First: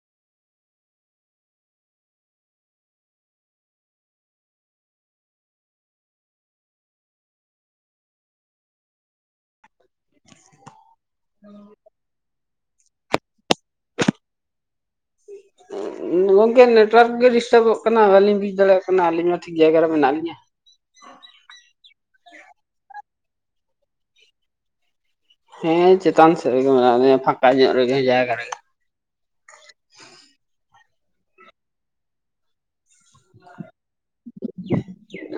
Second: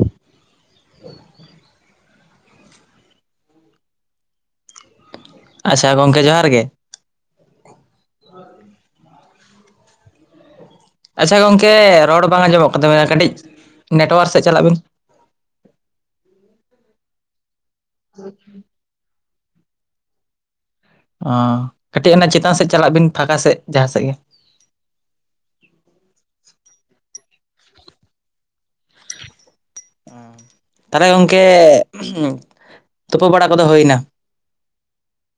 [inaudible] ᱟᱪᱪᱷᱟ ᱜᱚᱝᱠᱮ ᱡᱚᱦᱟᱨ ᱜᱮᱼᱼ ᱤᱱᱼᱚᱰᱤᱵᱮᱞ [inaudible] ᱟᱪᱪᱷᱟ ᱜᱚᱝᱠᱮ ᱨᱚᱲ ᱵᱟᱝ ᱟᱸᱡᱚᱢᱚᱜ ᱠᱟᱱ ᱛᱟᱵᱮᱱᱟ ᱠᱟᱹᱴᱤᱡ ᱱᱮᱴᱣᱟᱨᱠ ᱥᱮᱫ ᱪᱟᱞᱟᱜ ᱵᱤᱱᱼᱼ ᱜᱚᱝᱠᱮ ᱱᱮᱴᱣᱟᱨᱠ ᱜᱮ ᱰᱤᱥᱴᱟᱵᱚᱜ ᱠᱟᱱᱟ ᱵᱟᱞᱤᱧ ᱵᱩᱡ ᱫᱟᱲᱮᱭᱟᱜ ᱠᱟᱱᱟ ᱟᱹᱞᱤᱧ ᱢᱟ ᱴᱷᱤᱠ ᱡᱟᱭᱜᱟ ᱨᱮ ᱢᱮᱱᱟᱜ ᱞᱤᱧᱟᱹ ᱚᱻ ᱠᱟᱹᱴᱤᱡ ᱚᱱᱟ ᱪᱮᱛᱟᱱ ᱥᱮᱫ ᱪᱟᱞᱟᱜ ᱵᱤᱱ ᱯᱷᱟᱸᱠᱟ ᱥᱮᱫ ᱡᱟᱦᱟᱸ ᱥᱮᱫ ᱜᱮᱼᱼ ᱦᱮᱸ ᱪᱮᱛᱟᱱ ᱥᱮᱫ ᱨᱮ ᱜᱮ ᱢᱮᱱᱟᱜ ᱞᱤᱧᱟᱹ ᱯᱷᱟᱸᱠᱟ ᱧᱚᱜ ᱨᱮᱜᱮ, ᱡᱟᱭᱜᱟ ᱨᱮᱜᱮ ᱛᱟᱞᱦᱮ ᱜᱚᱝᱠᱮ ᱛᱩᱯᱩ ᱵᱟᱲᱟ ᱠᱚᱫᱚ ᱦᱩᱭᱱᱟ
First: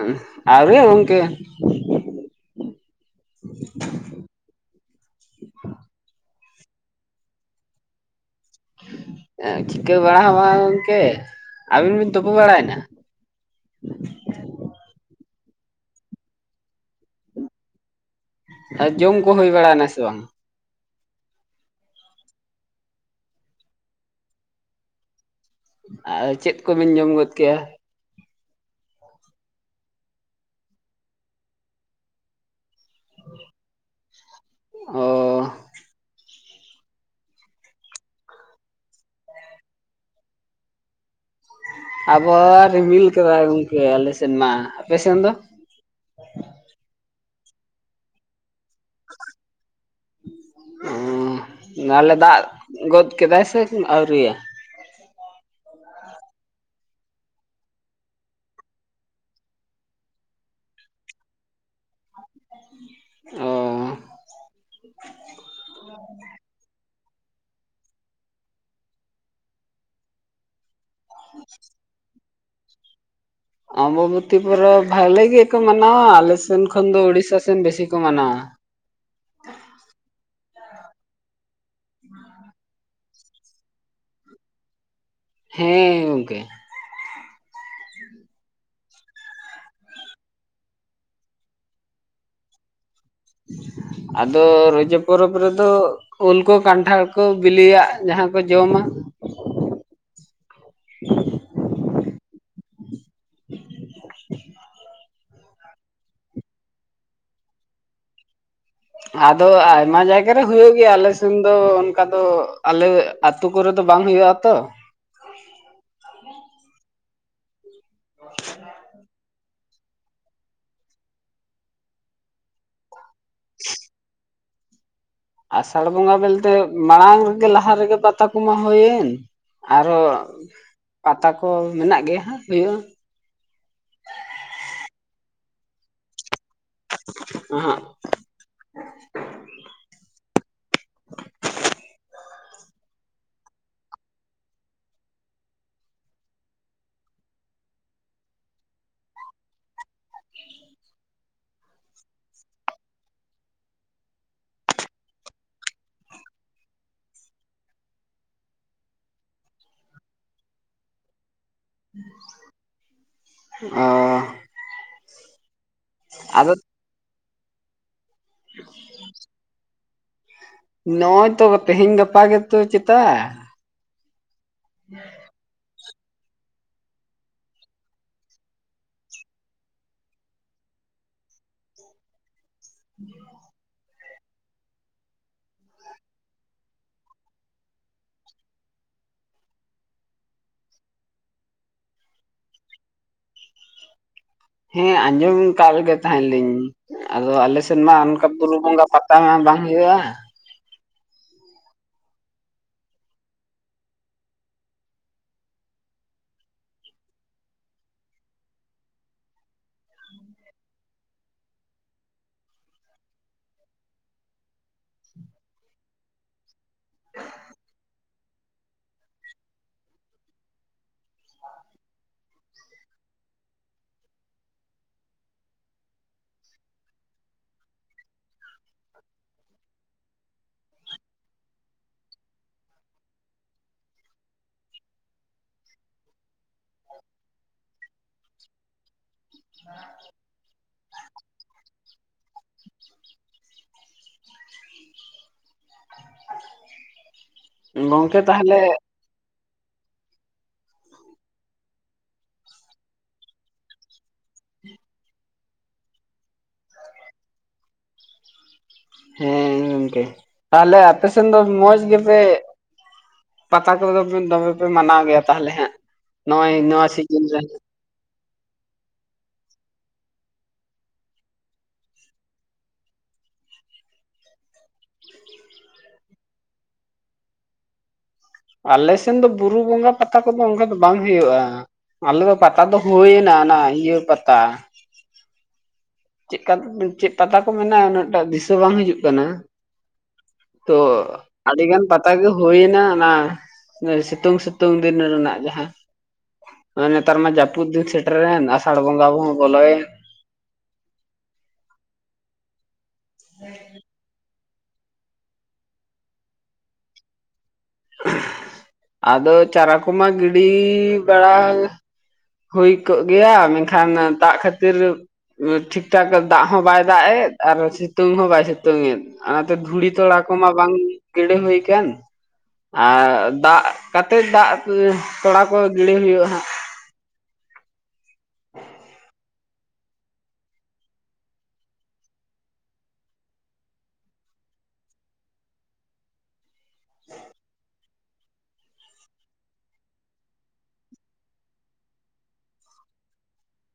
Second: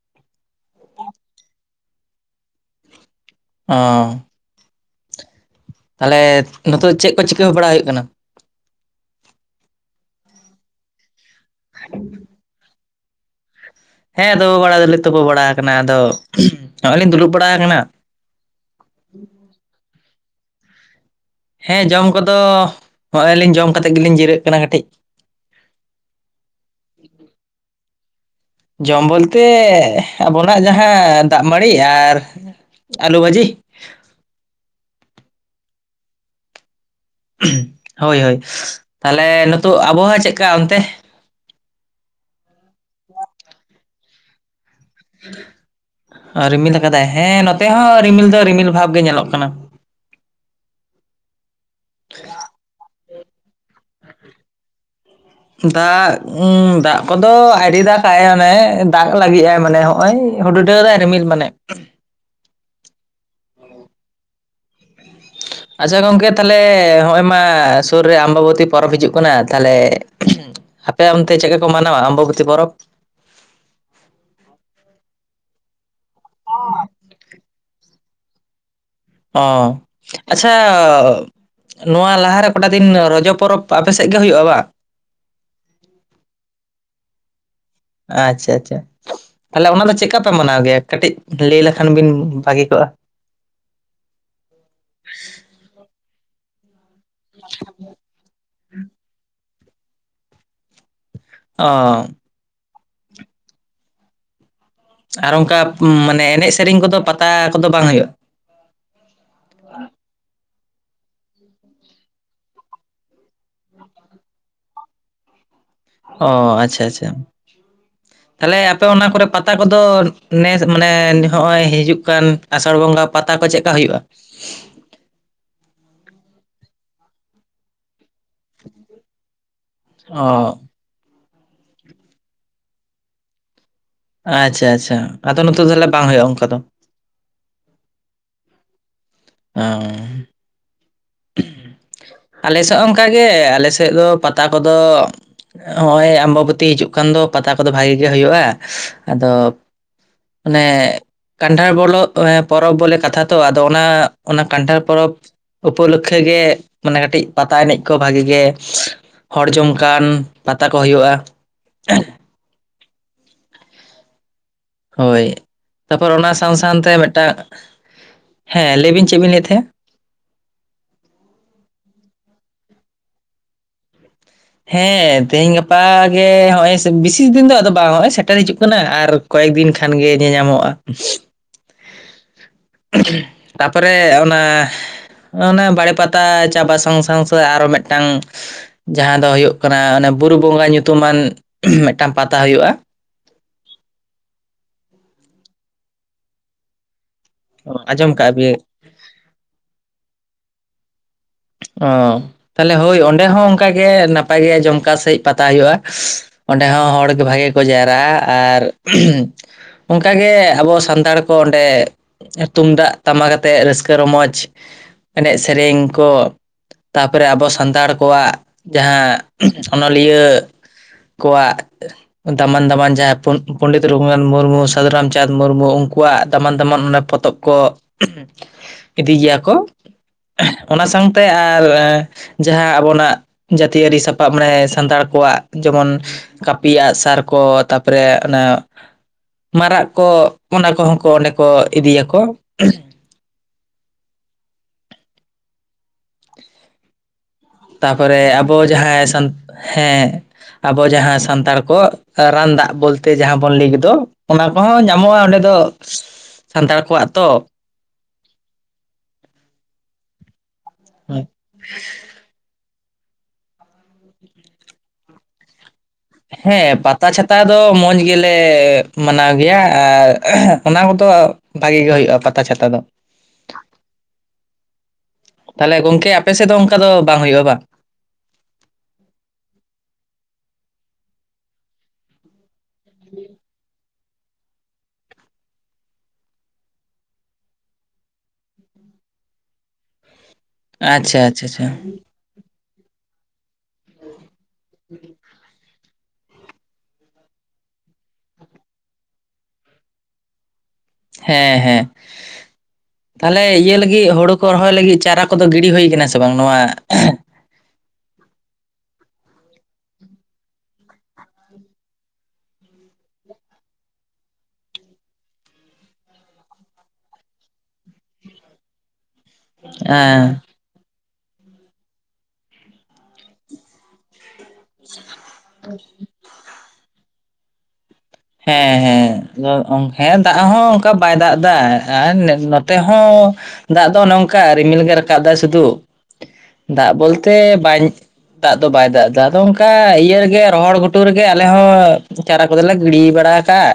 ᱮᱸᱦ ᱟᱣᱨᱤᱭᱟ ᱜᱚᱝᱠᱮ ᱚᱸᱻ ᱛᱟᱞᱦᱮ ᱱᱚᱛᱮ ᱫᱚ ᱪᱮᱫ ᱠᱚ ᱪᱤᱠᱟᱹ ᱵᱟᱲᱟ ᱦᱩᱭᱩᱜ ᱠᱟᱱᱟ? ᱪᱷᱤᱠᱟᱹ ᱵᱟᱲᱟ ᱦᱚᱸ ᱵᱟᱝ ᱜᱚᱝᱠᱮ ᱟᱹᱵᱤᱱ ᱵᱤᱱ ᱛᱩᱯᱩ ᱵᱟᱲᱟᱭᱱᱟ [inaudible] ᱦᱮᱸ ᱟᱫᱚ ᱛᱳᱯᱳ ᱵᱟᱲᱟ ᱫᱚᱞᱮ ᱛᱳᱯᱳ ᱵᱟᱲᱟᱣ ᱠᱟᱱᱟ ᱟᱫᱚ ᱱᱚᱜᱼᱚᱭ ᱞᱤᱧ ᱫᱩᱲᱩᱵ ᱵᱟᱲᱟᱣ ᱠᱟᱱᱟ ᱟ ᱡᱚᱢ ᱠᱚ ᱦᱩᱭ ᱵᱟᱲᱟᱭᱱᱟ ᱥᱮ ᱵᱟᱝ? ᱦᱮᱸ ᱡᱚᱢ ᱠᱚᱫᱚ ᱱᱚᱜᱼᱚᱭ ᱞᱤᱧ ᱡᱚᱢ ᱠᱟᱛᱮᱫ ᱜᱮᱞᱤᱧ ᱡᱤᱨᱟᱹᱜ ᱠᱟᱱᱟ ᱠᱟᱹᱴᱤᱡᱼᱼ ᱟ ᱪᱮᱫ ᱠᱚ ᱵᱤᱱ ᱡᱚᱢ ᱜᱚᱫ ᱠᱮᱜᱼᱟ? ᱡᱚᱢ ᱵᱚᱞ ᱛᱮ ᱟᱵᱚᱱᱟᱜ ᱡᱟᱦᱟᱸ ᱫᱟᱜ ᱢᱟᱹᱲᱤ ᱟᱨ ᱟᱹᱞᱩ ᱵᱷᱟᱹᱡᱤ ᱚᱻᱚ ᱩᱸᱦ ᱦᱳᱭ ᱦᱳᱭ ᱛᱟᱞᱦᱮ ᱱᱤᱛᱳᱜ ᱟᱵᱚᱦᱟᱣᱟ ᱪᱮᱜᱠᱟ ᱚᱱᱛᱮ? ᱟᱵᱚᱦᱟᱣᱟ ᱨᱤᱢᱤᱞ ᱠᱟᱫᱟᱭ ᱜᱚᱝᱠᱮ ᱟᱞᱮ ᱥᱮᱱ ᱢᱟ ᱟᱯᱮ ᱥᱮᱱ ᱫᱚ? ᱨᱤᱢᱤᱞ ᱟᱠᱟᱫᱟᱭ ᱦᱮᱸ ᱱᱚᱛᱮ ᱦᱚᱸ ᱨᱤᱢᱤᱞ ᱫᱚ ᱨᱤᱢᱤᱞ ᱵᱷᱟᱵ ᱜᱮ ᱧᱮᱞᱚᱜ ᱠᱟᱱᱟ ᱩᱸ ᱛᱟᱦᱞᱮ ᱫᱟᱜ ᱜᱚᱫ ᱠᱮᱫᱟᱭ ᱥᱮ ᱟᱹᱣᱨᱤᱭᱟ? ᱫᱟᱜ ᱫᱟᱜ ᱠᱚ ᱫᱚ ᱟᱭᱨᱤ ᱫᱟᱜᱟᱭ ᱚᱱᱮ ᱫᱟᱜ ᱞᱟᱹᱜᱤᱫ ᱟᱭ ᱢᱟᱱᱮ ᱦᱚᱜᱼ ᱚᱭ ᱼᱼ ᱦᱩᱰ ᱦᱩᱰᱟᱹᱣ ᱫᱟᱭ ᱨᱤᱢᱤᱞ ᱢᱟᱱᱮᱼᱼ ᱚᱻ ᱟᱪᱪᱷᱟ ᱜᱚᱝᱠᱮ ᱛᱟᱦᱞᱮ ᱱᱚᱜᱼᱚᱭ ᱢᱟ ᱥᱩᱨ ᱨᱮ ᱟᱸᱢᱵᱟᱵᱚᱛᱤ ᱯᱚᱨᱚᱵᱽ ᱦᱤᱡᱩᱜ ᱠᱟᱱᱟ ᱛᱟᱦᱞᱮᱼᱼ ᱟᱯᱮ ᱚᱱᱛᱮ ᱪᱮᱫ ᱠᱟ ᱠᱚ ᱢᱟᱱᱟᱣᱟ ᱟᱸᱢᱵᱚᱵᱚᱛᱤ ᱯᱚᱨᱚᱵᱽ? ᱟᱸᱢᱵᱟᱵᱚᱛᱤ ᱯᱩᱨᱚᱵᱽ ᱵᱷᱟᱞᱮ ᱜᱮᱠᱚ ᱢᱟᱱᱟᱣᱟ ᱟᱞᱮ ᱥᱮᱱ ᱠᱷᱚᱱ ᱫᱚ ᱩᱲᱤᱥᱥᱟ ᱥᱮᱱ ᱵᱮᱥᱤ ᱠᱚ ᱢᱟᱱᱟᱣᱟ᱾ ᱚ ᱟᱪᱪᱷᱟ ᱱᱚᱣᱟ ᱞᱟᱦᱟ ᱨᱮ ᱠᱚᱴᱟ ᱫᱤᱱ ᱨᱚᱡᱚ ᱯᱚᱨᱚᱵᱽᱼᱼ ᱚ ᱟᱯᱮ ᱥᱮᱫ ᱜᱮ ᱦᱩᱭᱩᱜᱼᱟ ᱵᱟ? ᱦᱮᱸ ᱜᱚᱝᱠᱮ ᱟᱪᱪᱷᱟ ᱟᱪᱪᱷᱟ ᱛᱟᱞᱦᱮ ᱚᱱᱟ ᱫᱚ ᱪᱮᱫᱠᱟ ᱯᱮ ᱢᱟᱱᱟᱣ ᱜᱮᱭᱟ ᱠᱟᱹᱴᱤᱡ ᱞᱟᱹᱭ ᱞᱮᱠᱷᱟᱱ ᱵᱤᱱ ᱵᱷᱟᱹᱜᱤ ᱠᱚᱜᱼᱟ ᱟᱫᱚ ᱨᱚᱡᱚ ᱯᱚᱨᱚᱵᱽ ᱨᱮ ᱫᱚ ᱩᱞ ᱠᱚ ᱠᱟᱸᱱᱴᱷᱟᱲᱼᱼ ᱠᱚ ᱵᱤᱞᱤᱭᱟᱜ ᱡᱟᱦᱟᱸ ᱠᱚ ᱡᱚᱢ ᱟ ᱚ ᱤᱱ ᱼᱚᱰᱤᱵᱮᱞ [unintelligible] ᱟᱨ ᱚᱱᱠᱟ ᱢᱟᱱᱮ ᱮᱱᱮᱡ ᱥᱮᱨᱮᱧ ᱠᱚᱫᱚ ᱯᱟᱛᱟ ᱠᱚᱫᱚ ᱵᱟᱝ ᱦᱩᱭᱩᱜ-ᱟ᱾ ᱟᱫᱚ ᱟᱭᱢᱟ ᱡᱟᱭᱜᱟ ᱨᱮ ᱦᱩᱭᱩᱜ ᱜᱮᱭᱟ ᱟᱞᱮ ᱥᱮᱱ ᱫᱚ ᱚᱱᱠᱟ ᱫᱚ ᱟᱞᱮ ᱟᱹᱛᱩ ᱠᱚᱨᱮᱫ ᱫᱚ ᱵᱟᱝ ᱦᱩᱭᱩᱜ-ᱟ ᱛᱚ ᱚ ᱟᱪᱪᱷᱟ ᱟᱪᱪᱷᱟ ᱛᱟᱦᱚᱞᱮ ᱟᱯᱮ ᱚᱱᱟ ᱠᱚᱨᱮ ᱯᱟᱛᱟ ᱠᱚᱫᱚ ᱱᱮᱥ ᱢᱟᱱᱮ ᱱᱚᱜ-ᱚᱭ ᱦᱤᱡᱩᱜ ᱠᱟᱱ ᱟᱥᱟᱲ ᱵᱚᱸᱜᱟ ᱯᱟᱛᱟ ᱠᱚ ᱪᱮᱫᱠᱟ ᱦᱩᱭᱩᱜ-ᱟ᱾ ᱟᱥᱟᱲ ᱵᱚᱸᱜᱟ ᱵᱚᱞᱛᱮ, ᱢᱟᱲᱟᱝ ᱨᱮᱜᱮ ᱞᱟᱦᱟ ᱨᱮᱜᱮ ᱯᱟᱛᱟ ᱠᱚᱢᱟ ᱦᱩᱭᱮᱱ ᱟᱨᱚ ᱚ ᱯᱟᱛᱟ ᱠᱚ ᱢᱮᱱᱟᱜ ᱜᱮᱭᱟ ᱦᱟᱜ ᱦᱩᱭᱩᱜ-ᱟ᱾ ᱟᱪᱪᱷᱟ ᱟᱪᱪᱷᱟ ᱟᱫᱚ ᱱᱚᱛᱮ ᱫᱚ ᱛᱟᱦᱮ ᱵᱟᱝ ᱦᱩᱭᱩᱜ-ᱟ᱾ ᱚᱱᱠᱟ ᱫᱚ ᱮᱦᱮ ᱚᱻ ᱟᱞᱮ ᱥᱮᱫ ᱦᱚᱸ ᱚᱱᱠᱟ ᱜᱮ ᱟᱞᱮ ᱥᱮᱫ ᱫᱚ ᱯᱟᱛᱟ ᱠᱚᱫᱚ ᱱᱚᱜ-ᱚᱭ ᱟᱢᱵᱟᱵᱚᱛᱤ ᱦᱤᱡᱩᱜ ᱠᱟᱱ ᱫᱚ ᱯᱟᱛᱟ ᱠᱚᱫᱚ ᱵᱷᱟᱜᱤ ᱜᱮ ᱦᱩᱭᱩᱜ-ᱟ ᱟᱫᱚ ᱢᱟᱱᱮ ᱠᱟᱱᱴᱷᱟᱲ ᱵᱚᱞᱚ ᱯᱚᱨᱚᱵᱽ ᱵᱚᱞᱮ ᱠᱟᱛᱷᱟ ᱛᱚ ᱟᱫᱚ ᱚᱱᱟ ᱚᱱᱟ ᱠᱟᱱᱴᱷᱟᱲ ᱯᱚᱨᱚᱵ ᱩᱯᱚᱞᱚᱠᱷᱮ ᱜᱮ ᱢᱟᱱᱮ ᱠᱟᱹᱴᱤᱡ, ᱯᱟᱛᱟ ᱮᱱᱮᱡ ᱠᱚ ᱵᱷᱟᱜᱮ ᱜᱮ ᱦᱚᱲ ᱡᱚᱢᱠᱟᱱ ᱯᱟᱛᱟ ᱠᱚ ᱦᱩᱭᱩᱜ-ᱟ᱾ ᱚ ᱦᱳᱭ ᱛᱟᱯᱚᱨ ᱚᱱᱟ ᱟᱫᱚ ᱥᱟᱶ ᱥᱟᱶᱛᱮ ᱢᱤᱫᱴᱟᱝ ᱦᱮᱸ ᱞᱟᱹᱭ ᱵᱤᱱ ᱪᱮᱫ ᱵᱤᱱ ᱞᱟᱹᱭ ᱮᱫ ᱛᱟᱦᱮᱸᱫ ᱱᱚᱜ-ᱚᱭ ᱛᱚ ᱛᱮᱦᱮᱧ ᱜᱟᱯᱟ ᱜᱮᱛᱚ ᱪᱮᱛᱟᱜ ᱦᱮᱸ ᱛᱮᱦᱮᱧ ᱜᱟᱯᱟ ᱜᱮ ᱱᱚ-ᱚᱭ ᱵᱤᱥᱤ ᱫᱤᱱ ᱫᱚ ᱟᱫᱚ ᱵᱟᱝ ᱦᱚᱜ ᱱᱚ-ᱚᱭ ᱥᱮᱴᱮᱨ ᱦᱤᱡᱩᱜ ᱠᱟᱱᱟ ᱟᱨ ᱠᱚᱭᱮᱠ ᱫᱤᱱ ᱠᱷᱟᱱ ᱜᱮ ᱧᱮᱧᱟᱢᱚᱜ-ᱟ᱾ ᱦᱮᱸ [inaudible] ᱛᱟᱯᱚᱨᱮ ᱚᱱᱟ ᱚᱱᱮ ᱵᱟᱲᱮ ᱯᱟᱛᱟ ᱪᱟᱵᱟ, ᱥᱟᱝ ᱥᱟᱶᱛᱮ ᱟᱨᱚ ᱢᱤᱫᱴᱟᱝ ᱡᱟᱦᱟᱸ ᱫᱚ ᱦᱩᱭᱩᱜ ᱠᱟᱱᱟ ᱚᱱᱮ ᱵᱩᱨᱩ ᱵᱚᱸᱜᱟ ᱧᱩᱛᱩᱢ ᱟᱱ ᱢᱤᱫᱴᱟᱝ ᱯᱟᱛᱟ ᱦᱩᱭᱩᱜ-ᱟ᱾ ᱦᱮᱸ ᱟᱸᱡᱚᱢ ᱠᱟᱜ ᱜᱮ ᱛᱟᱦᱮᱸ ᱞᱤᱧ ᱟᱫᱚ ᱟᱞᱮ ᱥᱮᱫ ᱢᱟ ᱟᱸᱡᱚᱢ ᱚᱱᱠᱟ ᱠᱟᱜ ᱵᱤᱱ ᱵᱩᱨᱩ ᱵᱚᱸᱜᱟ ᱯᱟ ᱛᱟ ᱢᱟ ᱵᱟᱝ ᱦᱩᱭᱩᱜ-ᱟ᱾ ᱚ ᱛᱟᱦᱚᱞᱮ ᱦᱳᱭ ᱚᱸᱰᱮ ᱦᱚᱸ ᱚᱱᱠᱟᱜᱮ ᱱᱟᱯᱟᱭ ᱜᱮ ᱡᱚᱢᱠᱟᱣ ᱥᱟᱺᱦᱤᱡ ᱯᱟᱛᱟ ᱦᱩᱭᱩᱜ-ᱟ᱾ ᱚᱸᱰᱮ ᱦᱚᱸ ᱦᱚᱲ ᱵᱷᱟᱜᱮ ᱠᱚ ᱡᱟᱣᱨᱟ ᱟ ᱟᱨ ᱚᱱᱠᱟᱜ ᱜᱮ ᱟᱵᱚ ᱥᱟᱱᱛᱟᱲ ᱠᱚ ᱚᱸᱰᱮ ᱛᱩᱢᱫᱟᱜ ᱴᱟᱢᱟᱠ ᱟᱛᱮᱜ ᱨᱟᱹᱥᱠᱟᱹ ᱨᱚᱢᱚᱡ ᱮᱱᱮᱡ ᱥᱮᱨᱮᱧ ᱠᱚ ᱛᱟᱯᱚᱨᱮ ᱟᱵᱚ ᱥᱟᱱᱛᱟᱲ ᱠᱚᱣᱟᱜ ᱡᱟᱦᱟᱸ ᱚᱱᱚᱞᱤᱭᱟᱹ ᱠᱚᱣᱟᱜ ᱫᱟᱢᱟᱱ ᱫᱟᱢᱟᱱ ᱡᱟᱦᱟᱸᱭ ᱯᱚᱱᱰᱤᱛ ᱨᱚᱜᱷᱩᱱᱟᱛᱷ ᱢᱩᱨᱢᱩ ᱟᱹᱫᱷᱩ ᱨᱟᱢᱪᱟᱸᱫᱽ ᱢᱩᱨᱢᱩ ᱩᱱᱠᱩᱣᱟᱜ ᱫᱟᱢᱟᱱ ᱫᱟᱢᱟᱱ ᱚᱱᱟ ᱯᱚᱛᱚᱵ ᱠᱚ ᱤᱫᱤ ᱜᱮᱭᱟ ᱠᱚ ᱚᱱ ᱥᱟᱝ ᱛᱮ ᱟᱨ ᱡᱟᱦᱟᱸ ᱟᱵᱚᱱᱟᱜ ᱡᱟᱹᱛᱤᱭᱟᱹᱨᱤ ᱥᱟᱯᱟᱵ ᱢᱟᱱᱮ ᱥᱟᱱᱛᱟᱲ ᱠᱚᱣᱟᱜ ᱡᱮᱢᱚᱱ ᱠᱟᱹᱯᱤ ᱟᱸᱜ ᱥᱟᱨ ᱠᱚ ᱛᱟᱨᱯᱚᱨᱮ ᱚᱱᱟ ᱢᱟᱨᱟᱜ ᱠᱚ ᱚᱱᱟ ᱠᱚᱦᱚᱸ ᱠᱚ ᱚᱸᱰᱮ ᱠᱚ ᱤᱫᱤᱭᱟ ᱠᱚ ᱜᱚᱝᱠᱮ ᱛᱟᱯᱚᱨᱮ ᱟᱵᱚ ᱛᱟᱦᱚᱞᱮ ᱡᱟᱦᱟᱸᱭ ᱦᱮᱸ ᱟᱵᱚ ᱡᱟᱦᱟᱸ ᱥᱟᱱᱛᱟᱲ ᱠᱚ ᱨᱟᱱ ᱫᱟᱜ ᱵᱚᱞᱛᱮ ᱡᱟᱦᱟᱸ ᱵᱚᱱ ᱞᱮ ᱜᱮᱫᱚ ᱚᱱᱟ ᱠᱚᱦᱚᱸ ᱧᱟᱢᱚᱜ-ᱟ ᱚᱸᱰᱮ ᱫᱚ ᱥᱟᱱᱛᱟᱲ ᱠᱚᱣᱟᱜ ᱛᱚ ᱦᱮᱸ ᱜᱚᱝᱠᱮ ᱛᱟᱦᱚᱞᱮ ᱟᱯᱮᱥᱮᱱ ᱫᱚ ᱢᱚᱸᱡᱽ ᱜᱮᱯᱮ ᱯᱟᱛᱟ ᱠᱚᱫᱚ ᱫᱚᱢᱮ ᱯᱮ ᱢᱟᱱᱟᱣ ᱜᱮᱭᱟ ᱛᱟᱦᱚᱞᱮ ᱦᱟᱸᱜ ᱱᱚᱜᱼᱚᱭ ᱦᱮᱸ ᱱᱚᱣᱟ ᱯᱟᱛᱟ ᱥᱤᱡᱤᱱ ᱪᱷᱟᱛᱟ ᱨᱮ ᱫᱚ ᱢᱚᱸᱡᱽ ᱜᱮ ᱞᱮ ᱢᱟᱱᱟᱣ ᱜᱮᱭᱟ ᱟᱨ ᱚᱱᱟ ᱠᱚᱫᱚ ᱵᱷᱟᱜᱤ ᱜᱮ ᱦᱩᱭᱩᱜ-ᱟ᱾ ᱯᱟᱛᱟ ᱪᱷᱟᱛᱟ ᱫᱚ ᱛᱟᱦᱚᱞᱮ ᱜᱚᱝᱠᱮ ᱟᱯᱮ ᱥᱮᱫ ᱫᱚ ᱚᱱᱠᱟ ᱫᱚ ᱵᱟᱝ ᱦᱩᱭᱩᱜ-ᱟ ᱵᱟᱝ ᱟᱞᱮ ᱥᱮᱱ ᱫᱚ ᱵᱩᱨᱩ ᱵᱚᱸᱜᱟ ᱯᱟᱛᱟ ᱠᱚᱫᱚ ᱚᱱᱠᱟ ᱫᱚ ᱵᱟᱝ ᱦᱩᱭᱩᱜ-ᱟ᱾ ᱟᱞᱮ ᱫᱚ ᱯᱟᱛᱟ ᱫᱚ ᱦᱩᱭᱱᱟ ᱱᱟ ᱤᱭᱟᱹ ᱯᱟᱛᱟ᱾ ᱪᱮᱫ ᱪᱮᱫ ᱯᱟᱛᱟ ᱠᱚ ᱢᱮᱱᱟ ᱩᱱᱟᱹᱜ ᱴᱟ ᱫᱤᱥᱟᱹ ᱵᱟᱝ ᱦᱤᱡᱩᱜ ᱠᱟᱱᱟ᱾ ᱛᱚ ᱟᱪᱪᱷᱟ ᱟᱪᱪᱷᱟ ᱟᱹᱰᱤ ᱟᱪᱪᱷᱟ ᱜᱟᱱ ᱯᱟᱛᱟ ᱜᱮᱼᱼ ᱦᱩᱭ ᱱᱟ ᱚᱱᱟ ᱥᱤᱛᱩᱝ ᱥᱤᱛᱩᱝ ᱫᱤᱱ ᱨᱮᱱᱟᱜ ᱡᱟᱦᱟᱸᱼᱼ ᱱᱮᱛᱟᱨ ᱢᱟ ᱡᱟᱹᱯᱩᱫ ᱫᱤᱱ ᱥᱮᱴᱮᱨ ᱮᱱ ᱟᱥᱟᱲ ᱵᱚᱸᱜᱟ ᱦᱚᱸ ᱵᱚᱞᱚᱭᱮᱱ, ᱦᱮᱸ ᱦᱮᱸ ᱛᱟᱦᱚᱞᱮ ᱤᱭᱟᱹ ᱞᱟᱹᱜᱤᱫ ᱦᱳᱲᱳᱼᱼ ᱠᱚ ᱨᱚᱦᱚᱭ ᱞᱟᱹᱜᱤᱫ ᱪᱟᱨᱟ ᱠᱚᱫᱚ ᱜᱤᱰᱤ ᱦᱩᱭ ᱟᱠᱟᱱᱟ ᱥᱮ ᱵᱟᱝ ᱱᱚᱣᱟᱼᱼ ᱟᱫᱚ ᱪᱟᱨᱟ ᱠᱚᱢᱟ ᱜᱤᱰᱤ ᱵᱟᱲᱟ ᱦᱩᱭ ᱠᱚᱜ ᱜᱮᱭᱟ ᱢᱮᱱᱠᱷᱟᱱ ᱫᱟᱜ ᱠᱷᱟᱹᱛᱤᱨ ᱴᱷᱤᱠ ᱴᱷᱟᱠ ᱫᱟᱜ ᱦᱚᱸ ᱵᱟᱭ ᱫᱟᱜ ᱮᱫ ᱟᱨ ᱥᱤᱛᱩᱝ ᱦᱚᱸ ᱵᱟᱭ ᱥᱤᱛᱩᱝᱼᱼ ᱛᱚᱝ ᱮᱫ ᱚᱱᱟᱛᱮ ᱫᱷᱩᱲᱤ ᱛᱚᱲᱟ ᱦᱮᱸ ᱠᱚᱢᱟᱼᱼ ᱵᱟᱝ ᱜᱤᱰᱤ ᱦᱩᱭ ᱟᱠᱟᱱ ᱟᱨ ᱫᱟᱜ ᱠᱟᱛᱮ ᱫᱟᱜᱼᱼ ᱠᱚ ᱠᱚᱲᱟ ᱠᱚ ᱜᱤᱰᱤ ᱦᱩᱭᱩᱜᱼᱟ, ᱦᱟᱸᱜ ᱦᱮᱸ ᱦᱮᱸ [unintelligible] ᱦᱮᱸ ᱫᱟᱜ ᱦᱚᱸ ᱚᱱᱠᱟ ᱵᱟᱭ ᱫᱟᱜ ᱮᱫᱟ ᱟᱨ ᱱᱚᱛᱮ ᱦᱚᱸᱼᱼ ᱫᱟᱜ ᱫᱚ ᱱᱚᱝᱠᱟ ᱨᱤᱢᱤᱞ ᱜᱮ ᱨᱟᱠᱟᱵ ᱫᱟᱭ ᱥᱩᱫᱷᱩ ᱫᱟᱜ ᱵᱚᱞᱛᱮ ᱵᱟᱧᱼᱼ ᱫᱟᱜ ᱫᱚ ᱵᱟᱭ ᱫᱟᱜ ᱮᱫᱟ ᱟᱫᱚ ᱚᱱᱠᱟ ᱤᱭᱟᱹ ᱨᱮᱜᱮ ᱨᱚᱦᱚᱲ ᱜᱷᱩᱴᱩ ᱨᱮᱜᱮ, ᱟᱞᱮ ᱦᱚᱸ ᱪᱟᱨᱟ ᱠᱚᱫᱚ ᱞᱮᱼᱼ ᱜᱤᱰᱤ ᱵᱟᱲᱟ ᱟᱠᱟᱜᱼᱟ᱾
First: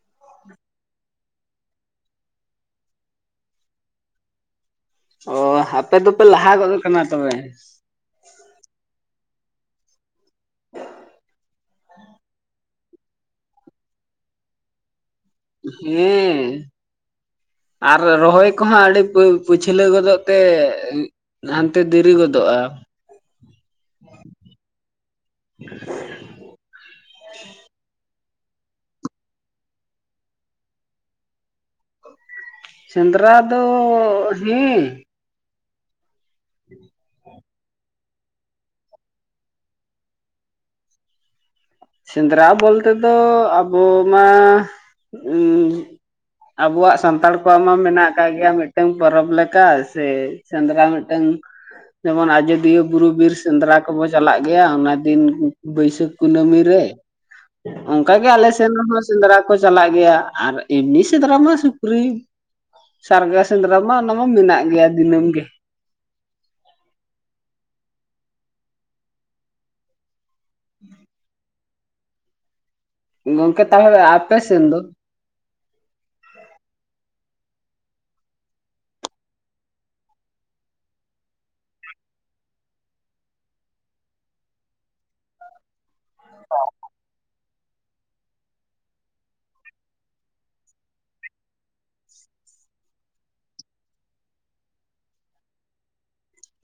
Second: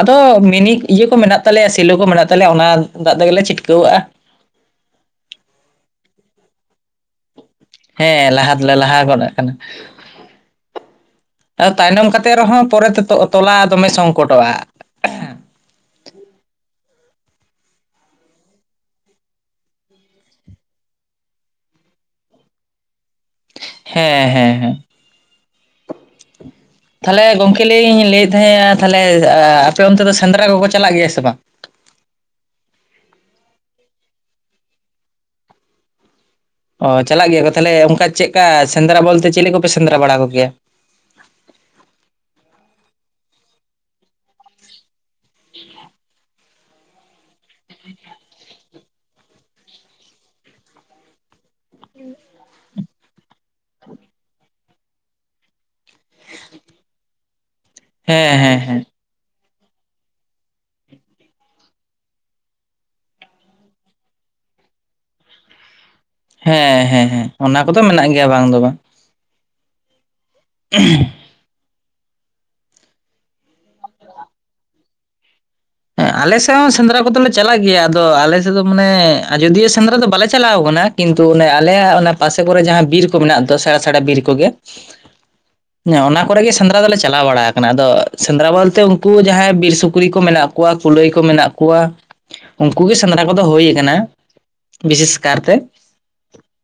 ᱟᱫᱚ ᱢᱮᱱᱤ ᱤᱭᱟᱹ ᱠᱚ ᱢᱮᱱᱟᱜ ᱛᱟᱞᱮᱭᱟ ᱥᱮᱞᱚ ᱠᱚ ᱢᱮᱱᱟᱜ ᱛᱟᱞᱮᱭᱟ ᱚᱱᱟ ᱫᱟᱜ ᱛᱮᱜᱮ ᱪᱷᱤᱴᱠᱟᱹᱣᱟᱜᱼᱟ᱾ ᱚ ᱟᱯᱮ ᱫᱚᱯᱮ ᱞᱟᱦᱟ ᱜᱚᱫ ᱟᱠᱟᱱᱟ ᱛᱚᱵᱮ? ᱦᱮᱸ ᱞᱟᱦᱟ ᱫᱚ ᱞᱮ ᱞᱟᱦᱟ ᱜᱚᱫ ᱟᱠᱟᱱᱟ᱾ ᱛᱟᱭᱱᱚᱢ ᱠᱟᱛᱮ ᱨᱮᱦᱚᱸ ᱯᱚᱨᱮᱛᱮ ᱛᱚᱞᱟ ᱫᱚᱢᱮ ᱥᱚᱝᱠᱚᱴᱚᱜᱼᱟ᱾ ᱦᱮᱸ ᱟᱨ ᱨᱚᱦᱚᱭ ᱠᱚᱦᱚᱸ ᱟᱹᱰᱤ ᱯᱟᱹᱪᱷᱞᱟᱹᱣ ᱜᱚᱫᱚᱜ ᱛᱮᱼᱼ ᱦᱟᱱᱛᱮ ᱫᱮᱨᱤ ᱜᱚᱫᱚᱜᱼᱟ᱾ ᱦᱮᱸ ᱦᱮᱸ ᱦᱮᱸ [inaudible] ᱛᱟᱦᱞᱮ ᱜᱚᱝᱠᱮ ᱞᱤᱧ ᱞᱟᱹᱭ ᱮᱫ ᱛᱟᱦᱮᱸᱱᱟ ᱛᱟᱦᱞᱮ ᱟᱯᱮ ᱚᱱᱛᱮ ᱫᱚ ᱥᱮᱸᱫᱽᱨᱟ ᱠᱚᱠᱚ ᱪᱟᱞᱟᱜ ᱜᱮᱭᱟ ᱥᱮ ᱵᱟᱝ? ᱥᱮᱸᱫᱽᱨᱟ ᱫᱚ ᱦᱮᱸ ᱚ ᱪᱟᱞᱟᱜ ᱜᱮᱭᱟ ᱠᱚ ᱛᱟᱦᱚᱞᱮ ᱚᱱᱠᱟ ᱪᱮᱫ ᱞᱮᱠᱟ ᱥᱮᱸᱫᱽᱨᱟ ᱵᱚᱞᱛᱮ ᱪᱮᱫ ᱠᱚᱯᱮ ᱥᱮᱸᱫᱽᱨᱟ ᱵᱟᱲᱟ ᱠᱚᱜᱮᱭᱟ? ᱥᱮᱸᱫᱽᱨᱟ ᱵᱚᱞᱛᱮ ᱫᱚ ᱟᱵᱚ ᱢᱟ ᱟᱵᱚᱣᱟᱜ ᱥᱟᱱᱛᱟᱲ ᱠᱚᱣᱟᱜ ᱢᱟ ᱢᱮᱱᱟᱜ ᱟᱠᱟᱫ ᱜᱮᱭᱟ ᱢᱤᱫᱴᱟ ᱢᱤᱫᱴᱟᱝ ᱯᱚᱨᱚᱵᱽ ᱞᱮᱠᱟ ᱥᱮ ᱥᱮᱸᱫᱽᱨᱟ ᱢᱤᱫᱴᱟᱝ ᱡᱮᱢᱚᱱ ᱟᱡᱚᱫᱤᱭᱟᱹ ᱵᱩᱨᱩ ᱵᱤᱨ ᱥᱮᱸᱫᱽᱨᱟ ᱠᱚᱵᱚ ᱪᱟᱞᱟᱜ ᱜᱮᱭᱟ ᱚᱱᱟ ᱫᱤᱱ ᱵᱟᱹᱭᱥᱟᱹᱠᱷ ᱠᱩᱱᱟᱹᱢᱤᱼᱼ ᱨᱮ ᱚᱱᱠᱟ ᱜᱮ ᱦᱮᱸ ᱟᱞᱮ ᱦᱮᱸ ᱥᱮᱱ ᱦᱮᱸ ᱦᱚᱸ ᱥᱮᱸᱫᱽᱨᱟ ᱠᱚ ᱪᱟᱞᱟᱜ ᱜᱮᱭᱟ ᱟᱨ ᱮᱢᱱᱤ ᱥᱮᱸᱫᱽᱨᱟ ᱢᱟ ᱥᱩᱠᱨᱤ ᱥᱟᱨᱜᱟ ᱥᱮᱸᱫᱽᱨᱟ ᱢᱟ ᱚᱱᱟ ᱢᱟ ᱢᱮᱱᱟᱜ ᱜᱮᱭᱟ᱾ ᱫᱤᱱᱟᱹᱢ ᱜᱮᱼᱼ ᱦᱮᱸ ᱦᱮᱸ ᱦᱮᱸ ᱚᱱᱟ ᱠᱚᱫᱚ ᱢᱮᱱᱟᱜ ᱜᱮᱭᱟ ᱵᱟᱝ ᱫᱚ ᱵᱟᱝ᱾ ᱦ [unintelligible] ᱜᱚᱢᱠᱮ ᱛᱟᱦᱮ ᱟᱯᱮ ᱥᱮᱱ ᱫᱚ? ᱦᱮᱸ ᱟᱞᱮ ᱥᱮᱫ ᱦᱚᱸ ᱥᱮᱸᱫᱽᱨᱟ ᱠᱚᱫᱚᱞᱮ ᱪᱟᱞᱟᱜ ᱜᱮᱭᱟ ᱟᱫᱚ ᱟᱞᱮ ᱥᱮᱫ ᱫᱚ ᱢᱟᱱᱮ ᱟᱡᱚᱫᱤᱭᱟᱹ ᱥᱮᱸᱫᱽᱨᱟ ᱫᱚ ᱵᱟᱞᱮ ᱪᱟᱞᱟᱣ ᱟᱠᱟᱱᱟ ᱠᱤᱱᱛᱩ ᱚᱱᱮ ᱟᱞᱮ ᱚᱱᱟ ᱯᱟᱥᱮ ᱠᱚᱨᱮ ᱡᱟᱦᱟᱸ ᱵᱤᱨ ᱠᱚ ᱢᱮᱱᱟᱜ ᱥᱮᱬᱟ ᱥᱮᱬᱟ ᱵᱤᱨ ᱠᱚᱜᱮᱼᱼ ᱚᱱᱟ ᱠᱚᱨᱮ ᱜᱮ ᱥᱮᱸᱫᱽᱨᱟ ᱫᱚᱞᱮ ᱪᱟᱞᱟᱣ ᱵᱟᱲᱟ ᱟᱠᱟᱱᱟ ᱟᱫᱚ ᱥᱮᱸᱫᱽᱨᱟ ᱵᱚᱞᱛᱮ ᱩᱱᱠᱩ ᱡᱟᱦᱟᱸᱭ ᱵᱤᱨ ᱥᱩᱠᱨᱤ ᱠᱚ ᱢᱮᱱᱟᱜ ᱠᱚᱼᱼ ᱠᱩᱶᱟ ᱠᱩᱞᱟᱹᱭ ᱠᱚ ᱢᱮᱱᱟᱜ ᱠᱚᱣᱟ ᱩᱱᱠᱩ ᱜᱮ ᱥᱮᱸᱫᱽᱨᱟ ᱠᱚᱫᱚ ᱦᱩᱭ ᱟᱠᱟᱱᱟ ᱵᱤᱥᱮᱥ ᱠᱟᱨ ᱛᱮ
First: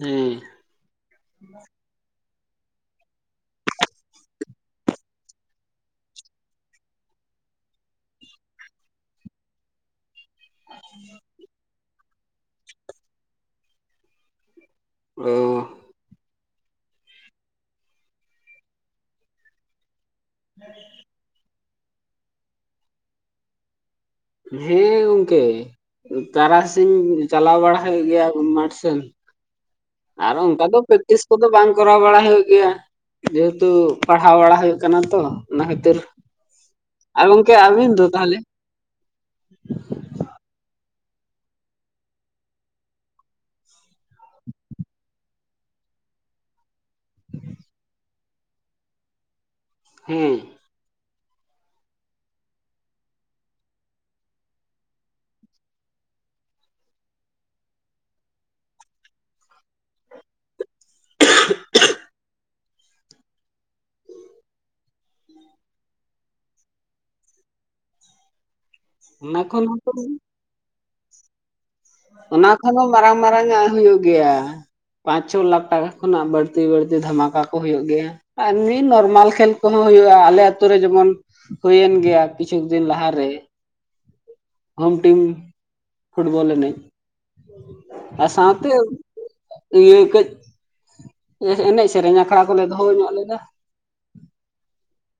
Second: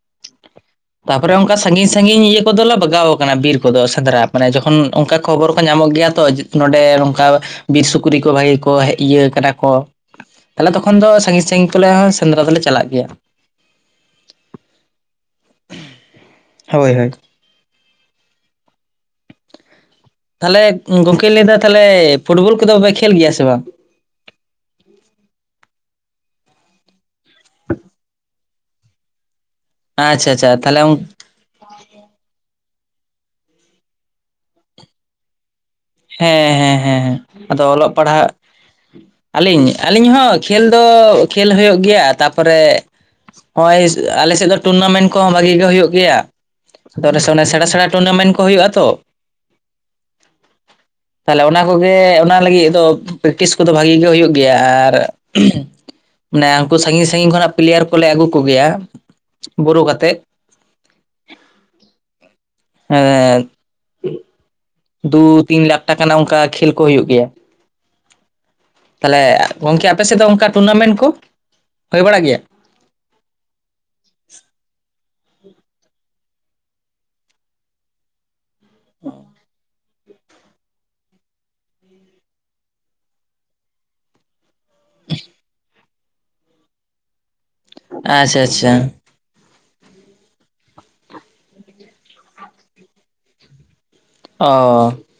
ᱦᱮᱸ [inaudible] ᱛᱟᱯᱚᱨᱮ ᱚᱱᱠᱟ ᱥᱟᱺᱜᱤᱧ ᱥᱟᱺᱜᱤᱧ ᱤᱭᱟᱹ ᱠᱚᱫᱚᱞᱮ ᱵᱟᱜᱟᱣ ᱟᱠᱟᱱᱟ ᱵᱤᱨ ᱠᱚᱫᱚ ᱥᱮᱸᱫᱽᱨᱟ ᱢᱟᱱᱮ ᱡᱚᱠᱷᱚᱱ ᱚᱱᱠᱟ ᱠᱷᱚᱵᱚᱨ ᱠᱚ ᱧᱟᱢᱚᱜ ᱜᱮᱭᱟ ᱛᱚᱼᱼ ᱱᱚᱸᱰᱮ ᱱᱚᱝᱠᱟ ᱵᱤᱨ ᱥᱩᱠᱨᱤ ᱠᱚ ᱵᱷᱟᱜᱤ ᱠᱚ ᱦᱮᱡ ᱤᱭᱟᱹ ᱠᱟᱱᱟ ᱠᱚ ᱛᱟᱦᱞᱮ ᱛᱚᱠᱷᱚᱱ ᱫᱚ ᱥᱟᱺᱜᱤᱧ ᱥᱟᱺᱜᱤᱧ ᱛᱮᱞᱮ ᱥᱮᱸᱫᱽᱨᱟ ᱫᱚᱞᱮ ᱪᱟᱞᱟᱜ ᱜᱮᱭᱟ᱾ ᱚᱻ ᱦᱳᱭ ᱦᱳᱭ᱾ ᱛᱟᱦᱚᱞᱮ ᱜᱚᱝᱠᱮᱧ ᱞᱟᱹᱭ ᱫᱟ ᱛᱟᱦᱚᱞᱮ ᱯᱷᱩᱴᱵᱚᱞ ᱠᱚᱫᱚᱯᱮ ᱠᱷᱮᱞ ᱜᱮᱭᱟ ᱥᱮ ᱵᱟᱝ? ᱦᱮᱸ ᱜᱚᱝᱠᱮ ᱛᱟᱨᱟᱥᱤᱧ। ᱪᱟᱞᱟᱣ ᱵᱟᱲᱟ ᱦᱩᱭᱩᱜ ᱜᱮᱭᱟ ᱢᱟᱴᱷ ᱥᱮᱱ ᱟᱪᱪᱷᱟ ᱟᱨ ᱟᱪᱪᱷᱟ ᱚᱱᱠᱟ ᱫᱚ ᱛᱟᱦᱚᱞᱮ ᱯᱮᱠᱴᱤᱥ᱾ ᱠᱚᱫᱚ ᱵᱟᱝ ᱠᱚᱨᱟᱣ ᱵᱟᱲᱟ ᱦᱩᱭᱩᱜ ᱜᱮᱭᱟ ᱡᱮᱦᱮᱛᱩ ᱯᱟᱲᱦᱟᱣ ᱵᱟᱲᱟ ᱦᱩᱭᱩᱜ ᱠᱟᱱᱟ ᱛᱚ ᱚᱱᱟ ᱠᱷᱟᱹᱛᱤᱨ᱾ ᱦᱮᱸ ᱦᱮᱸ ᱦᱮᱸ ᱟᱨ ᱜᱚᱝᱠᱮ ᱟᱫᱚ ᱚᱞᱚᱜ ᱟᱹᱵᱤᱱ ᱫᱚ ᱯᱟᱲᱦᱟᱜᱼᱼ ᱛᱟᱦᱚᱞᱮ ᱟᱹᱞᱤᱧ ᱟᱹᱞᱤᱧ ᱦᱚᱸ ᱠᱷᱮᱞ ᱫᱚ ᱠᱷᱮᱞ ᱦᱳᱭᱳᱜ ᱜᱮᱭᱟ ᱛᱟᱯᱚᱨᱮᱼᱼ ᱱᱚᱜ ᱚᱭ ᱟᱞᱮ ᱥᱮᱫ ᱫᱚ ᱴᱩᱨᱱᱟᱢᱮᱱᱴ ᱠᱚᱦᱚᱸ ᱵᱷᱟᱜᱤ ᱜᱮ ᱦᱩᱭᱩᱜ ᱜᱮᱭᱟ᱾ ᱟᱫᱚ ᱟᱞᱮ ᱥᱮᱱ ᱚᱱᱟ ᱥᱮᱬᱟ ᱥᱮᱬᱟ ᱴᱩᱨᱱᱟᱢᱮᱱᱴ ᱠᱚ ᱦᱩᱭᱩᱜᱼᱟ ᱛᱚ᱾ ᱦᱮᱸ᱾ ᱛᱟᱦᱞᱮ ᱚᱱᱟ ᱠᱚᱜᱮ ᱚᱱᱟ ᱞᱟᱹᱜᱤᱫ ᱫᱚ ᱯᱮᱠᱴᱤᱥ ᱠᱚᱫᱚ ᱵᱷᱟᱜᱤ ᱜᱮ ᱦᱩᱭᱩᱜ ᱜᱮᱭᱟ, ᱟᱨᱼᱼ ᱢᱟᱱᱮ ᱩᱱᱠᱩ ᱥᱟᱺᱜᱤᱧ ᱥᱟᱺᱜᱤᱧ ᱠᱷᱚᱱᱟᱜ ᱯᱞᱮᱭᱟᱨ ᱠᱚᱞᱮ ᱟᱹᱜᱩ ᱠᱚ ᱜᱮᱭᱟ ᱵᱳᱨᱳ ᱠᱟᱛᱮᱫ᱾ [unintelligible] ᱦᱮᱸ ᱫᱩ ᱛᱤᱱ ᱞᱟᱠᱷ ᱴᱟᱠᱟ ᱨᱮᱱᱟᱜ ᱚᱱᱠᱟ ᱠᱷᱮᱞ ᱠᱚ ᱦᱩᱭᱩᱜ ᱜᱮᱭᱟ᱾ ᱛᱟᱦᱞᱮ ᱚᱱᱟ ᱠᱷᱚᱱ ᱜᱚᱝᱠᱮ ᱦᱚᱸᱛᱚ ᱟᱯᱮ ᱥᱮᱫ ᱫᱚ ᱚᱱᱠᱟ ᱴᱩᱨᱱᱟᱢᱮᱱᱴ ᱠᱚ? ᱦᱩᱭ ᱵᱟᱲᱟᱜ ᱜᱮᱭᱟ ᱚᱱᱟ ᱠᱷᱚᱱ ᱦᱚᱸ ᱢᱟᱨᱟᱝ ᱢᱟᱨᱟᱝ ᱟᱜ ᱦᱩᱭᱩᱜ ᱜᱮᱭᱟ᱾ ᱯᱟᱸᱪ ᱪᱷᱚ ᱞᱟᱠᱷ ᱴᱟᱠᱟ ᱠᱷᱚᱱᱟᱜ ᱵᱟᱹᱲᱛᱤ ᱵᱟᱹᱲᱛᱤ ᱫᱷᱟᱢᱟᱠᱟ ᱠᱚ ᱦᱩᱭᱩᱜ ᱜᱮᱭᱟ ᱟᱨ ᱮᱢᱱᱤ ᱱᱚᱨᱢᱟᱞ ᱠᱷᱮᱞ ᱠᱚ᱾ ᱦᱚᱸ ᱦᱩᱭᱩᱜᱼᱟ ᱟᱞᱮ ᱟᱛᱳ ᱨᱮ ᱡᱮᱢᱚᱱ ᱦᱩᱭᱳᱮᱱ ᱜᱮᱭᱟ ᱠᱤᱪᱷᱩᱠ ᱫᱤᱱ ᱞᱟᱦᱟᱨᱮ᱾ ᱦᱳᱢ ᱴᱤᱢ ᱯᱷᱩᱴᱵᱚᱞ ᱮᱱᱮᱡ ᱟᱨ ᱟᱪᱪᱷᱟ ᱥᱟᱶᱛᱮᱼᱼ ᱟᱪᱪᱷᱟ ᱤᱭᱟᱹ ᱠᱟᱹᱡᱼᱼ ᱮᱱᱮᱡ ᱥᱮᱨᱮᱧ ᱟᱠᱷᱲᱟ ᱠᱚᱞᱮ ᱫᱚᱦᱚ ᱧᱚᱜ ᱞᱮᱫᱟ᱾ ᱚᱻ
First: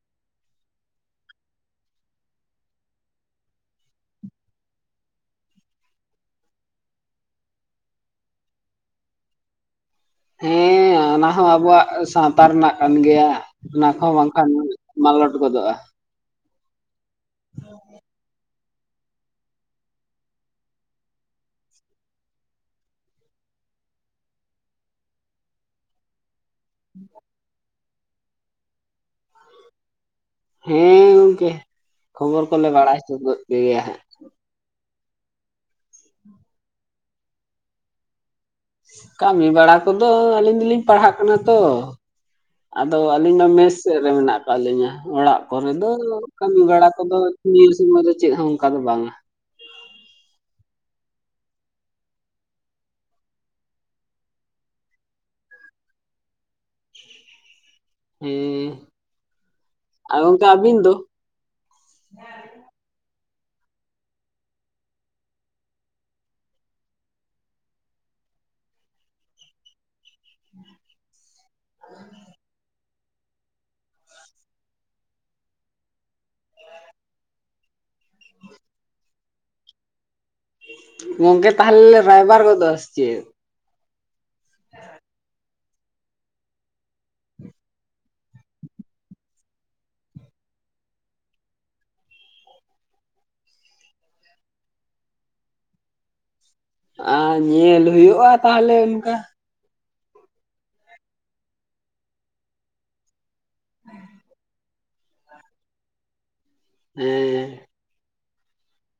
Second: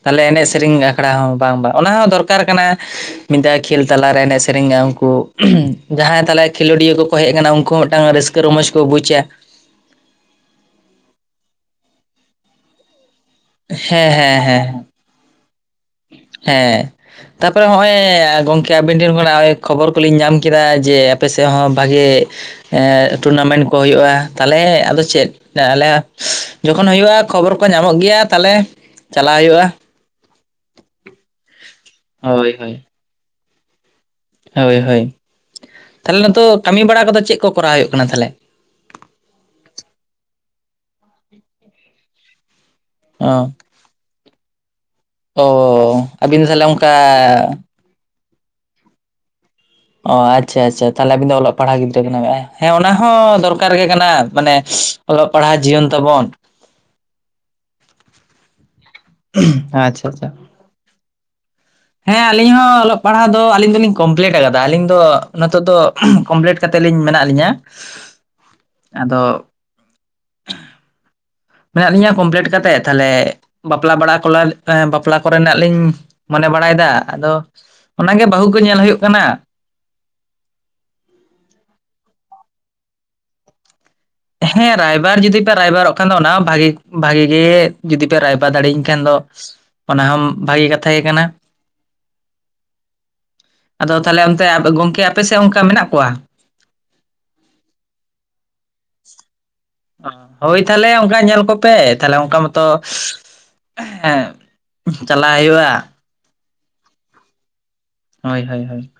ᱛᱟᱦᱞᱮ ᱮᱱᱮᱡ ᱥᱮᱨᱮᱧ ᱟᱠᱷᱲᱟ ᱦᱚᱸ ᱵᱟᱝ ᱵᱟᱝ ᱚᱱᱟ ᱦᱚᱸ ᱫᱚᱨᱠᱟᱨ ᱠᱟᱱᱟ ᱢᱤᱫ ᱫᱷᱟᱣ ᱠᱷᱮᱞ ᱛᱟᱞᱟᱨᱮ ᱮᱱᱮᱡ ᱥᱮᱨᱮᱧᱟ ᱩᱱᱠᱩᱼᱼ ᱡᱟᱦᱟᱸᱭ ᱛᱟᱞᱮ ᱠᱷᱮᱞᱳᱰᱤᱭᱟᱹ ᱠᱚᱠᱚ ᱦᱮᱡ ᱟᱠᱟᱱᱟ ᱩᱱᱠᱩ ᱦᱚᱸ ᱢᱤᱫᱴᱟᱝ ᱨᱟᱹᱥᱠᱟᱹ ᱨᱚᱢᱚᱡ ᱠᱚ ᱵᱩᱡᱟ᱾ ᱦᱮᱸ ᱚᱱᱟ ᱦᱚᱸ ᱟᱵᱚᱣᱟᱜ ᱥᱟᱶᱛᱟ ᱨᱮᱱᱟᱜ ᱠᱟᱱ ᱜᱮᱭᱟ ᱚᱱᱟ ᱦᱮᱸ ᱠᱚᱦᱚᱸ ᱦᱮᱸ ᱵᱟᱝᱠᱷᱟᱱᱼᱼ ᱦᱮᱸ ᱢᱟᱞᱚᱴ ᱜᱚᱫᱚᱜᱼᱟ᱾ ᱦᱮᱸ ᱛᱟᱯᱚᱨᱮ ᱦᱚᱜᱼᱚᱭ ᱜᱚᱝᱠᱮᱼᱼ ᱟᱹᱵᱤᱱ ᱴᱷᱮᱱ ᱠᱷᱚᱱᱟᱜ ᱠᱷᱚᱵᱚᱨ ᱠᱚᱞᱤᱧ ᱧᱟᱢ ᱠᱮᱫᱟ ᱡᱮ ᱟᱯᱮ ᱥᱮᱫ ᱦᱚᱸ ᱵᱷᱟᱜᱮᱼᱼ ᱮᱜ ᱴᱩᱨᱱᱟᱢᱮᱱᱴ ᱠᱚ ᱦᱩᱭᱩᱜᱼᱟ, ᱛᱟᱦᱚᱞᱮ ᱟᱫᱚ ᱪᱮᱫ ᱟᱞᱮᱼᱼ ᱡᱚᱠᱷᱚᱱ ᱦᱩᱭᱩᱜᱼᱟ, ᱠᱷᱚᱵᱚᱨ ᱠᱚ ᱧᱟᱢᱚᱜ ᱜᱮᱭᱟ ᱛᱟᱦᱚᱞᱮ ᱪᱟᱞᱟᱣ ᱦᱩᱭᱩᱜᱼᱟ᱾ ᱦᱮᱸ ᱜᱚᱝᱠᱮ ᱠᱷᱚᱵᱚᱨ ᱦᱳᱭ ᱠᱚᱞᱮ ᱦᱳᱭ ᱵᱟᱲᱟᱭ ᱦᱚᱪᱚ ᱯᱮᱜᱮᱭᱟ ᱦᱟᱸᱜ᱾ ᱦᱳᱭ ᱦᱳᱭ, ᱛᱟᱦᱚᱞᱮ ᱱᱤᱛᱚᱜ ᱠᱟᱹᱢᱤ ᱵᱟᱲᱟ ᱠᱚᱫᱚ ᱪᱮᱫ ᱠᱚ ᱠᱚᱨᱟᱣ ᱦᱩᱭᱩᱜ ᱠᱟᱱᱟ ᱛᱟᱦᱚᱞᱮ? ᱠᱟᱹᱢᱤ ᱵᱟᱲᱟ ᱠᱚᱫᱚ, ᱟᱹᱞᱤᱧ ᱫᱚᱞᱤᱧ ᱯᱟᱲᱦᱟᱜ ᱠᱟᱱᱟ ᱛᱚ᱾ ᱟᱫᱚ ᱟᱹᱞᱤᱧ ᱢᱟ ᱚ ᱢᱮᱥ ᱥᱮᱫ ᱨᱮ ᱢᱮᱱᱟᱜ ᱟᱠᱟᱜ ᱞᱤᱧᱟ ᱚᱲᱟᱜ ᱚ ᱠᱚᱨᱮ ᱫᱚ ᱟᱹᱵᱤᱱ ᱫᱚ ᱠᱟᱹᱢᱤ ᱛᱟᱦᱚᱞᱮ ᱵᱟᱲᱟ ᱚᱱᱠᱟ ᱠᱚᱫᱚᱼᱼ ᱥᱚᱢᱚᱭ ᱫᱚ ᱪᱮᱫ ᱦᱚᱸ ᱚᱱᱠᱟ ᱫᱚ ᱵᱟᱝᱟ᱾ ᱚ ᱟᱪᱷᱟ ᱟᱪᱷᱟ ᱛᱟᱦᱞᱮ ᱟᱵᱤᱱ ᱫᱚ ᱚᱞᱚᱜ ᱯᱟᱲᱦᱟᱜ ᱜᱤᱫᱽᱨᱟᱹ ᱠᱟᱱᱟ ᱵᱤᱱ, ᱦᱮᱸ ᱚᱱᱟ ᱦᱚᱸ ᱫᱚᱨᱠᱟᱨ ᱜᱮ ᱠᱟᱱᱟ, ᱢᱟᱱᱮᱼᱼ ᱚᱞᱚᱜ ᱯᱟᱲᱦᱟᱜ ᱡᱤᱭᱚᱱ ᱛᱟᱵᱚᱱ᱾ ᱦᱮᱸ, ᱟᱪᱪᱷᱟ ᱟᱨ ᱟᱪᱪᱷᱟ ᱜᱚᱝᱠᱮ ᱟᱹᱵᱤᱱ ᱫᱚ? ᱦᱮᱸ ᱟᱞᱤᱧ ᱦᱚᱸ ᱚᱞᱚᱜ ᱯᱟᱲᱦᱟᱜ ᱫᱚ ᱟᱞᱤᱧ ᱫᱚᱞᱤᱧ ᱠᱚᱢᱯᱞᱤᱴ ᱟᱠᱟᱫᱟ, ᱟᱞᱤᱧ ᱫᱚ ᱱᱤᱛᱚᱜ ᱫᱚ ᱠᱚᱢᱯᱞᱤᱴ᱾ ᱠᱟᱛᱮᱫ ᱞᱤᱧ ᱢᱮᱱᱟᱜ ᱞᱤᱧᱟᱹ ᱟᱫᱚᱼᱼ [inaudible] ᱢᱮᱱᱟᱜ ᱞᱤᱧᱟᱹ ᱠᱚᱢᱯᱞᱤᱴ ᱠᱟᱛᱮᱫ᱾ ᱛᱟᱦᱞᱮ ᱵᱟᱯᱞᱟ ᱵᱟᱲᱟ ᱠᱚ ᱵᱟᱯᱞᱟ ᱠᱚᱨᱮᱱᱟᱜ ᱞᱤᱧ ᱢᱚᱱᱮ ᱵᱟᱲᱟᱭᱮᱫᱟ, ᱟᱫᱚᱼᱼ ᱚᱱᱟ ᱜᱮ ᱵᱟᱹᱦᱩ ᱠᱚ ᱧᱮᱞ ᱦᱩᱭᱩᱜ ᱠᱟᱱᱟ᱾ ᱜᱚᱝᱠᱮ, ᱛᱟᱦᱚᱞᱮ ᱞᱮ ᱨᱟᱭᱵᱟᱨ ᱜᱚᱫᱚᱜ ᱟᱥᱮ ᱪᱮᱫ? ᱦᱮᱸ ᱨᱟᱭᱵᱟᱨ ᱡᱩᱫᱤ ᱯᱮ ᱨᱟᱭᱵᱟᱨᱚᱜ ᱠᱷᱟᱱ ᱫᱚ ᱚᱱᱟ ᱵᱷᱟᱜᱤ ᱵᱷᱟᱜᱤ ᱜᱮ ᱡᱩᱫᱤ ᱯᱮ ᱨᱟᱭᱵᱟᱨ ᱫᱟᱲᱮᱭᱟᱹᱧ ᱠᱷᱟᱱ ᱫᱚ᱾ ᱚᱱᱟ ᱦᱚᱸ ᱵᱷᱟᱜᱮ ᱠᱟᱛᱷᱟ ᱜᱮ ᱠᱟᱱᱟ᱾ ᱟᱫᱚ ᱛᱟᱦᱚᱞᱮ ᱚᱱᱛᱮ ᱜᱚᱝᱠᱮ ᱟᱯᱮ ᱥᱮᱫ ᱚᱱᱠᱟ ᱢᱮᱱᱟᱜ ᱠᱚᱣᱟ? ᱟ ᱧᱮᱞ ᱦᱩᱭᱩᱜᱼᱟ, ᱛᱟᱦᱚᱞᱮ ᱚᱱᱠᱟ᱾ ᱦᱳᱭ, ᱛᱟᱦᱚᱞᱮ ᱚᱱᱠᱟ ᱧᱮᱞ ᱠᱚᱯᱮ ᱛᱟᱦᱚᱞᱮ ᱚᱱᱠᱟ ᱢᱚᱛᱚ [unintelligible] ᱦᱮᱸ᱾ [unintelligible] ᱪᱟᱞᱟᱜ ᱦᱩᱭᱩᱜᱼᱟ᱾ ᱦᱮᱸ ᱦᱳᱭ, ᱦᱳᱭ, ᱦᱳᱭ ᱾